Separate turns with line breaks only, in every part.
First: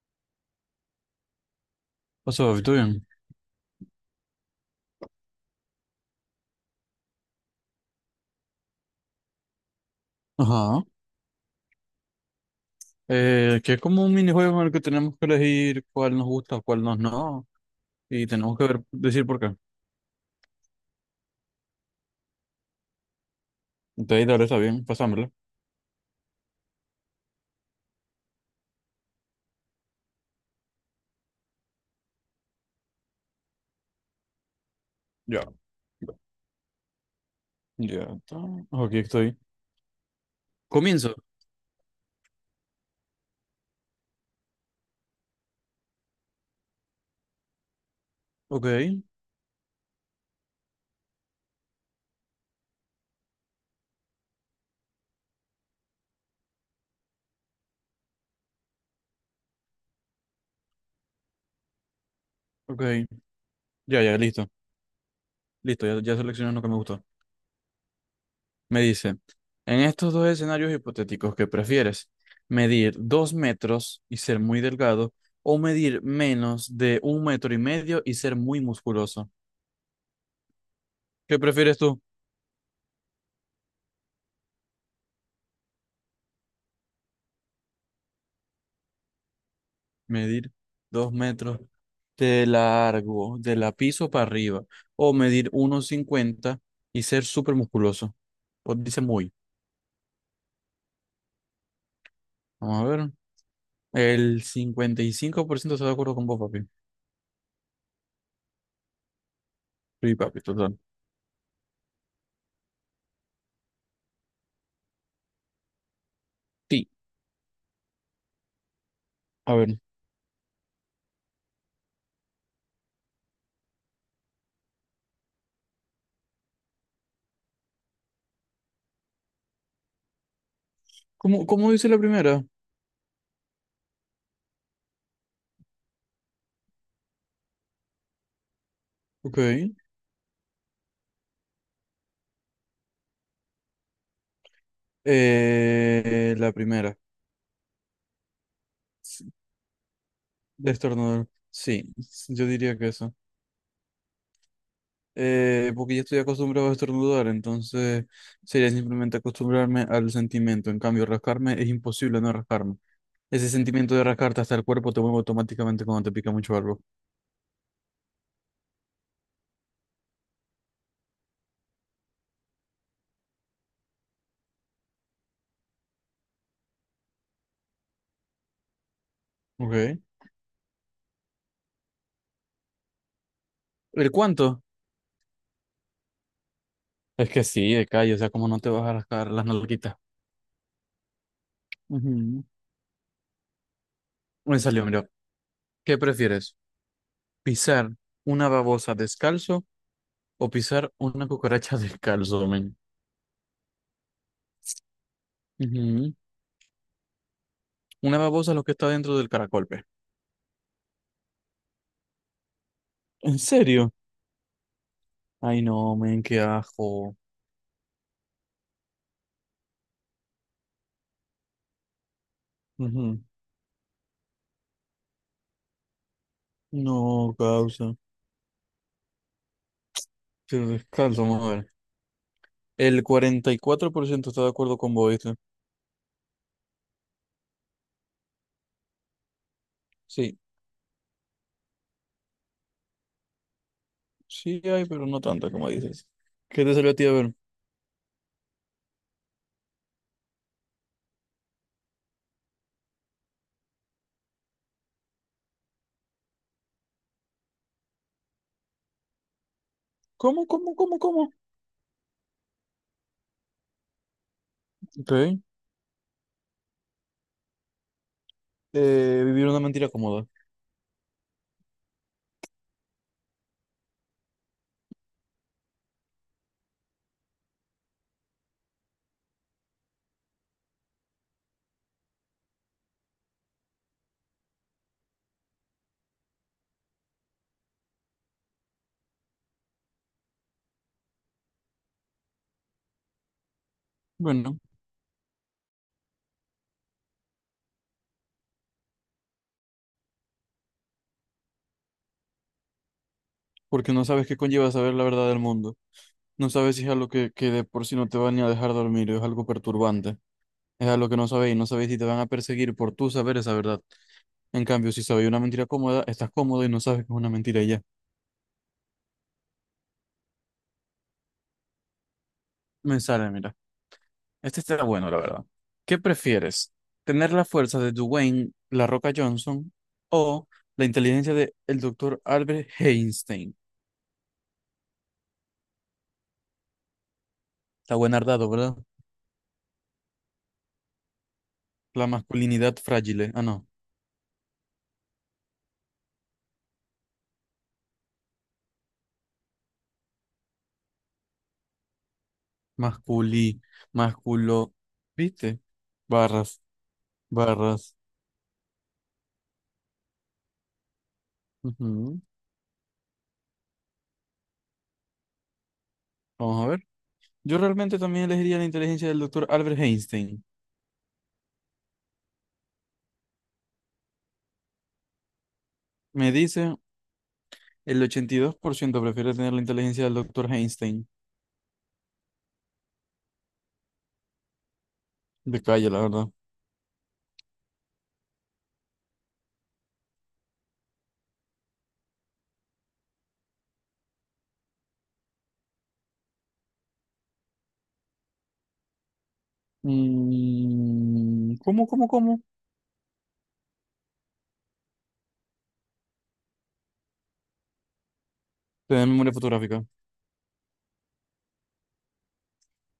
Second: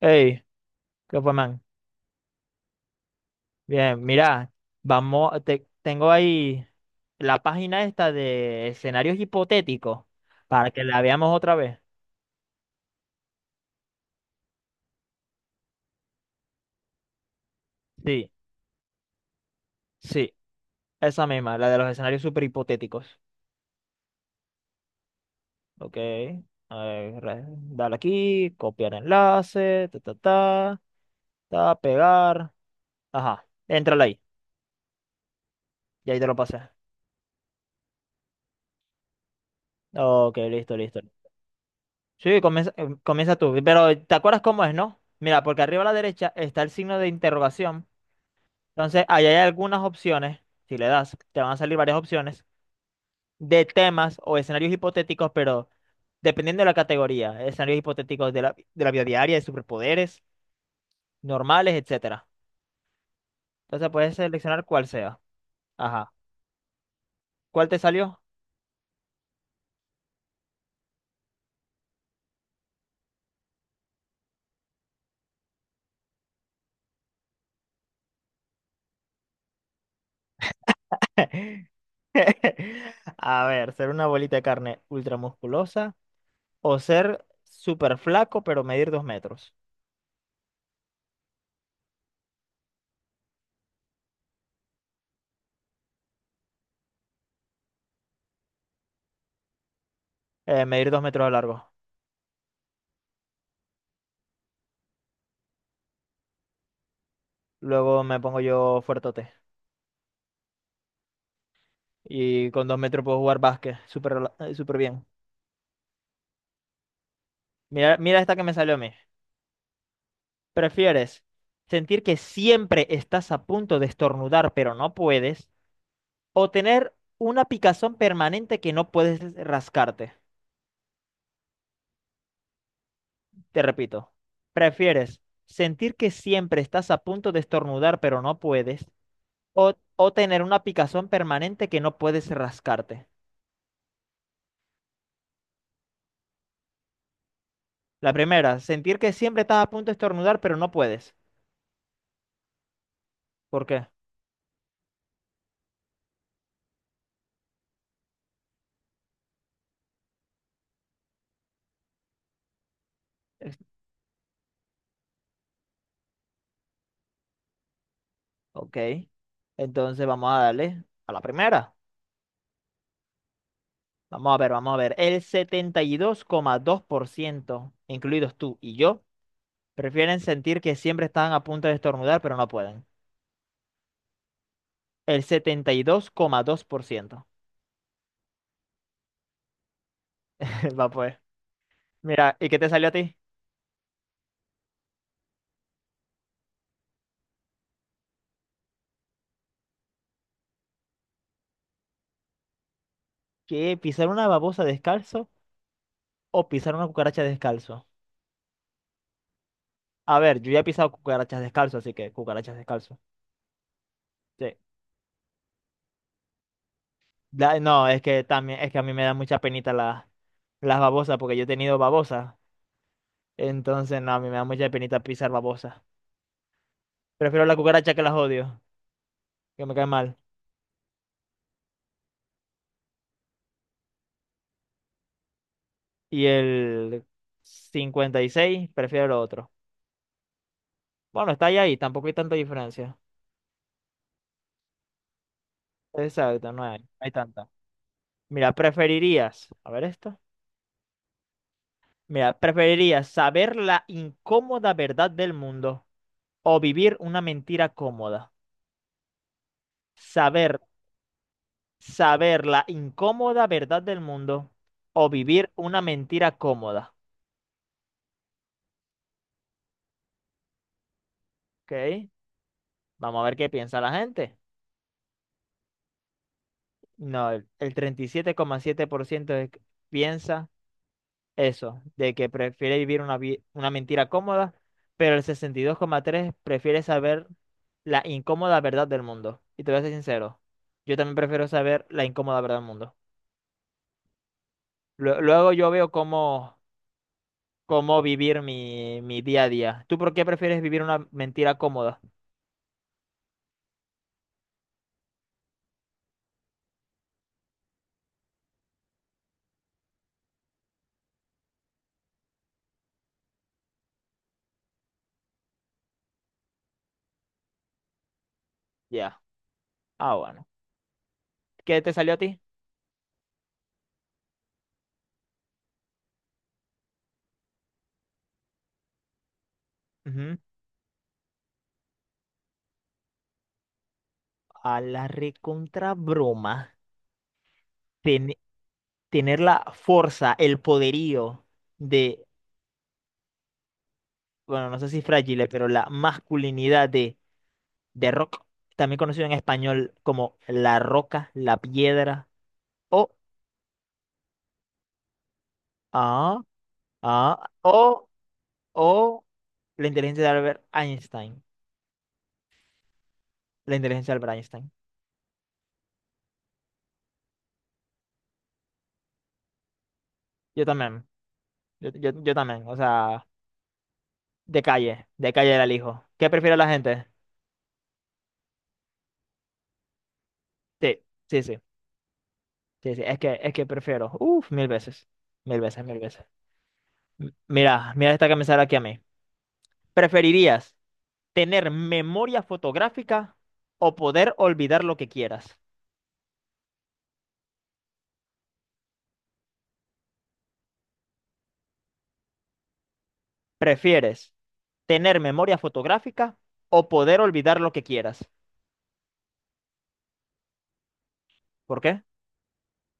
Hey, ¿qué fue, man?
What's up, ¿todo bien?
Bien, mira, vamos, tengo ahí la página esta de escenarios hipotéticos para que
Ajá.
la veamos otra vez.
Que es como un minijuego en el que tenemos que elegir cuál nos gusta, cuál nos no, y
Sí,
tenemos que ver, decir por qué.
sí, esa misma, la de los escenarios super hipotéticos.
Entonces, dale, está bien, pasámoslo.
Ok, a ver, dale aquí, copiar enlace, ta, ta, ta, ta, pegar. Ajá, entrale ahí,
Ya.
y ahí te lo pasé.
Ya está. Aquí estoy.
Ok, listo, listo.
Comienzo.
Sí, comienza tú, pero ¿te acuerdas cómo es, no? Mira, porque arriba a la derecha está el signo de interrogación.
Ok,
Entonces, ahí hay algunas opciones, si le das, te van a salir varias opciones de temas o escenarios hipotéticos, pero dependiendo de la categoría, escenarios hipotéticos de la vida diaria, de superpoderes, normales, etcétera.
ok.
Entonces,
Ya,
puedes
ya, listo.
seleccionar cuál sea.
Listo, ya,
Ajá.
ya seleccioné lo que me gustó.
¿Cuál te salió?
Me dice, en estos dos escenarios hipotéticos, ¿qué prefieres? ¿Medir 2 metros y ser muy delgado o medir menos de 1,5 metros y ser muy musculoso? ¿Qué prefieres tú?
A ver, ser una bolita de carne ultramusculosa o ser súper flaco, pero medir 2 metros.
Medir dos metros de largo, de la piso para arriba. O medir 1,50 y ser súper musculoso. Pues dice muy.
Medir 2 metros de largo.
Vamos a ver. El 55% está de acuerdo con vos, papi.
Luego me pongo yo fuertote.
Sí, papi, total.
Y con 2 metros puedo jugar básquet súper, súper bien.
Sí.
Mira, mira esta que me salió a mí.
A ver.
¿Prefieres sentir que siempre estás a punto de estornudar pero no puedes? ¿O tener una picazón permanente que no puedes rascarte?
¿Cómo, cómo dice la primera?
Te repito, ¿prefieres sentir que siempre estás a punto de estornudar pero no puedes?
Ok.
¿O tener una picazón permanente que no puedes rascarte?
La primera.
La primera, sentir que
Sí,
siempre estás a punto de estornudar pero no puedes.
destornudar. Sí, yo diría que eso.
¿Por qué?
Porque ya estoy acostumbrado a estornudar, entonces sería simplemente acostumbrarme al sentimiento. En cambio, rascarme es imposible no rascarme. Ese
Es-
sentimiento de rascarte hasta el cuerpo te mueve automáticamente cuando te pica mucho algo.
Ok, entonces vamos a darle a la primera. Vamos a ver, vamos a ver. El 72,2%, incluidos tú y yo,
Okay.
prefieren sentir que siempre están a punto de estornudar, pero no pueden.
¿El cuánto?
El 72,2%.
Es que sí, de calle, o sea, como no te vas a rascar las nalguitas.
Va pues. Mira,
Ujú.
¿y qué te salió a ti?
Me salió, mira. ¿Qué prefieres? ¿Pisar una babosa descalzo o pisar una cucaracha descalzo, men?
¿Qué? ¿Pisar una babosa descalzo
Ujú.
o pisar una cucaracha descalzo?
Una babosa es lo que está dentro del caracol, pe.
A ver, yo ya he pisado cucarachas descalzo, así que cucarachas descalzo.
¿En serio?
Sí.
Ay, no, men, qué ajo.
No, es que también, es que a mí me da mucha penita las babosas, porque yo he tenido babosas.
Ujú.
Entonces, no, a mí me da mucha penita pisar babosas.
No,
Prefiero la cucaracha
causa.
que las odio, que me cae mal.
Te descalzo, vamos a ver. El 44% está de acuerdo con vos, ¿viste?
Y el 56, prefiero lo otro.
Sí,
Bueno, está ahí, ahí, tampoco hay tanta diferencia.
sí hay, pero no tanto, como dices.
Exacto, no
¿Qué te
hay, no
salió a ti
hay
a ver?
tanta. Mira, preferirías, a ver esto. Mira, preferirías saber la incómoda verdad del mundo o vivir una mentira cómoda.
¿Cómo,
Saber,
cómo, cómo, cómo?
saber la incómoda verdad del mundo o
Ok.
vivir una mentira cómoda.
Vivir una mentira cómoda.
¿Ok? Vamos a ver qué piensa la gente. No, el 37,7% piensa eso, de que prefiere vivir una mentira cómoda, pero el 62,3% prefiere saber la incómoda verdad del mundo. Y te voy a ser sincero, yo también prefiero saber la incómoda verdad del mundo.
Bueno,
Luego yo veo cómo vivir mi día a día. ¿Tú por qué prefieres vivir una mentira cómoda?
porque no sabes qué conlleva saber la verdad del mundo. No sabes si es algo que de por sí no te va ni a dejar dormir, es algo perturbante. Es a lo que no sabéis, no sabéis si te van a perseguir por tú saber esa verdad. En cambio, si sabéis una mentira cómoda, estás cómodo y no sabes que es una mentira y ya.
Ya. Ah, bueno. ¿Qué te salió a ti?
Me sale, mira. Este está bueno, la verdad. ¿Qué prefieres? ¿Tener la fuerza de Dwayne La Roca Johnson
Ujú.
o la inteligencia de el doctor Albert Einstein?
A la recontra broma.
Está buen ardado, ¿verdad?
Tener la fuerza, el poderío
La
de,
masculinidad frágil. ¿Eh? Ah, no.
bueno, no sé si frágil, pero la masculinidad de Rock, también conocido en español como la roca, la piedra, o,
Masculi, masculo. ¿Viste?
ah,
Barras,
ah,
barras.
o la inteligencia de Albert Einstein,
Ujú.
la inteligencia de Albert Einstein.
Vamos a ver. Yo realmente también elegiría la inteligencia del doctor Albert Einstein.
Yo también, yo también, o sea, de calle era el hijo. ¿Qué
Me
prefiere la
dice,
gente?
el 82% prefiere tener la inteligencia del doctor
Sí,
Einstein.
sí, sí, sí, sí, es que prefiero, uff, mil veces, mil
De
veces,
calle,
mil
la
veces.
verdad.
Mira, mira esta que me sale aquí a mí. ¿Preferirías tener memoria fotográfica o poder olvidar lo que quieras?
Mm, ¿cómo, cómo, cómo?
¿Prefieres tener memoria fotográfica o poder olvidar lo que quieras?
Tener memoria fotográfica.
¿Por qué?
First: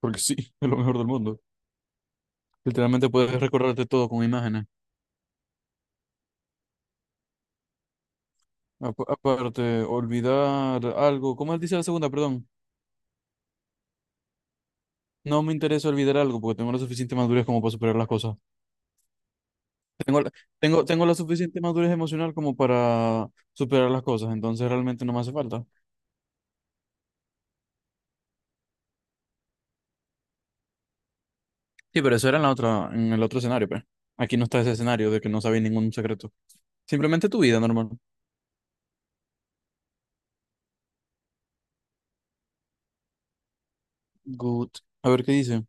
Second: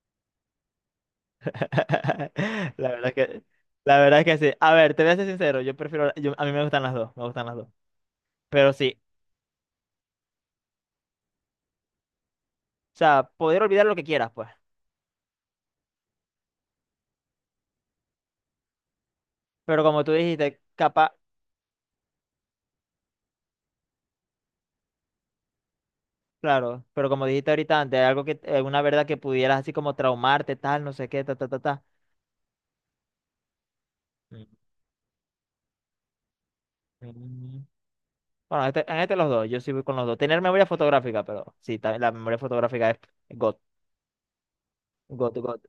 Porque sí, es lo mejor del mundo.
La verdad
Literalmente
es
puedes
que,
recordarte
la
todo
verdad es
con
que sí.
imágenes.
A ver, te voy a ser sincero, yo prefiero, a mí me gustan las dos, me gustan las dos. Pero sí,
Aparte, olvidar algo. ¿Cómo él dice la segunda? Perdón.
o sea, poder olvidar lo que quieras, pues.
No me interesa olvidar algo porque tengo la suficiente madurez como para superar las cosas.
Pero como tú
Tengo, la-
dijiste,
tengo
capaz,
la suficiente madurez emocional como para superar las cosas. Entonces realmente no me hace falta.
claro, pero como dijiste ahorita antes, algo que, una verdad que pudieras así como traumarte, tal, no sé qué, ta, ta, ta, ta.
Sí, pero eso era en la otra, en el otro escenario, pues. Aquí no está ese escenario de que no sabéis ningún secreto. Simplemente tu vida
Mm.
normal.
Bueno, en este los dos, yo sí voy con los dos. Tener memoria fotográfica, pero sí, también la memoria fotográfica es God,
Good. A ver qué
God, God.
dice.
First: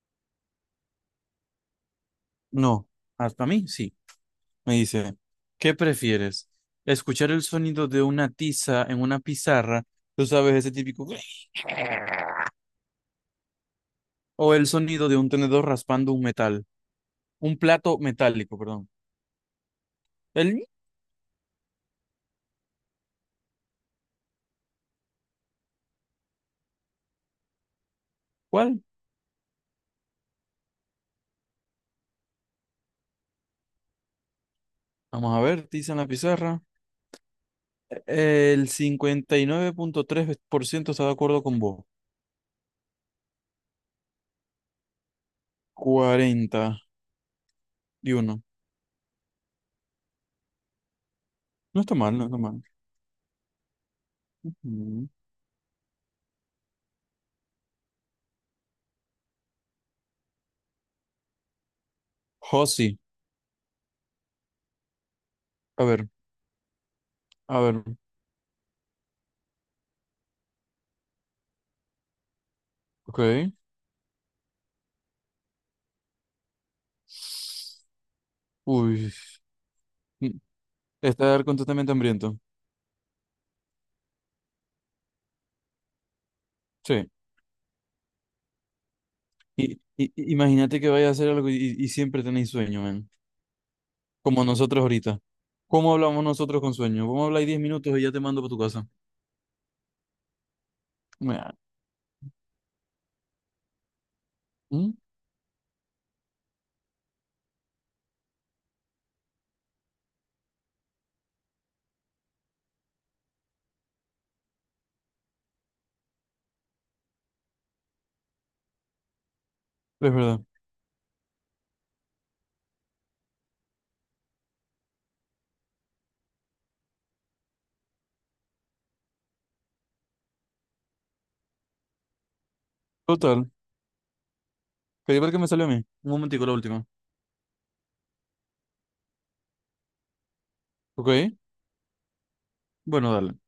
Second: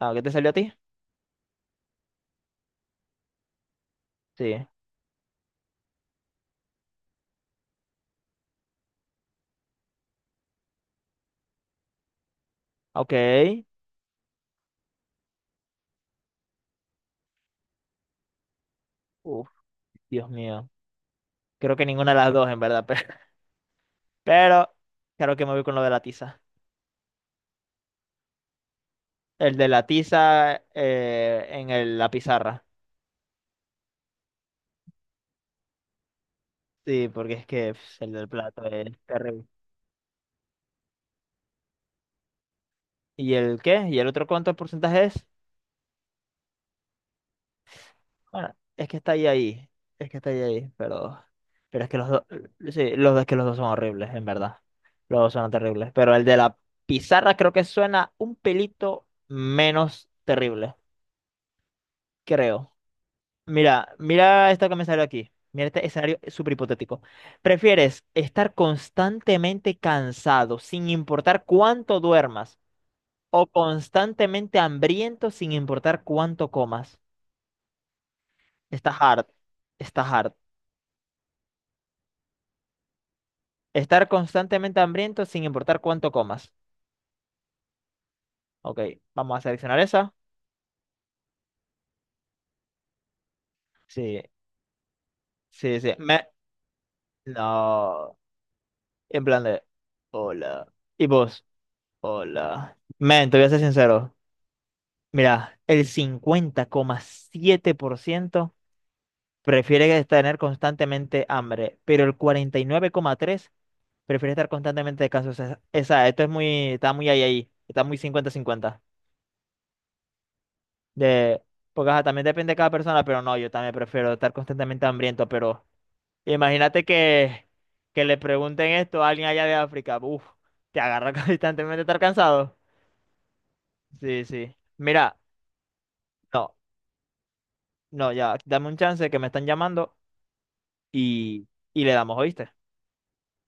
Ah, ¿qué te salió a ti?
No, hasta mí sí.
Sí.
Me dice, ¿qué prefieres? ¿Escuchar el sonido de una tiza en una pizarra? Tú sabes, ese típico...
Ok.
¿O el sonido de un tenedor raspando un metal? Un plato metálico, perdón.
Uf, Dios
¿El
mío. Creo que ninguna de las dos, en verdad, pero creo que me voy con lo de la tiza.
cuál?
El de la tiza en la pizarra.
Vamos a ver, tiza en la pizarra.
Sí, porque es que pf, el del plato
El
es
cincuenta
terrible.
y nueve punto tres por ciento está de acuerdo con vos.
¿Y el qué? ¿Y el otro cuánto porcentaje es?
41.
Bueno, es que está ahí ahí. Es que está ahí ahí, pero.
No
Pero es
está
que los
mal,
dos.
no está mal.
Sí, los dos es que los dos son horribles, en verdad.
Mm.
Los dos son terribles. Pero el de la pizarra creo que suena un pelito menos terrible. Creo.
Josi,
Mira, mira esto que me salió aquí. Mira
a
este
ver,
escenario súper hipotético.
a ver,
¿Prefieres estar constantemente cansado sin importar cuánto duermas o
ok.
constantemente hambriento sin importar cuánto comas? Está
Uy,
hard. Está
mm,
hard.
estar completamente hambriento.
Estar constantemente hambriento sin importar cuánto comas.
Sí.
Ok, vamos a
Y,
seleccionar esa.
y- y- imagínate que vayas a hacer algo y, siempre tenéis sueño, man.
Sí,
Como nosotros ahorita.
sí, sí.
¿Cómo hablamos
Me...
nosotros con sueño? Vamos a hablar 10 minutos y ya
No.
te mando para tu casa.
En plan de. Hola. ¿Y vos?
Mea.
Hola. Men, te voy a ser sincero.
Mm.
Mira, el 50,7% prefiere tener constantemente hambre, pero el 49,3% prefiere estar constantemente descanso. O sea, esa, esto es muy. Está muy ahí, ahí. Está muy 50-50.
Es verdad.
De, porque ajá, también depende de cada persona, pero no, yo también prefiero estar constantemente hambriento, pero imagínate que, le pregunten esto a alguien allá de África, uff, te agarra constantemente estar cansado.
Total.
Sí, sí.
Que
Mira,
igual que me salió a mí. Un momentico, la
no,
última.
no, ya, dame un chance que me están llamando
Ok.
y, y le damos, ¿oíste?
Bueno, dale.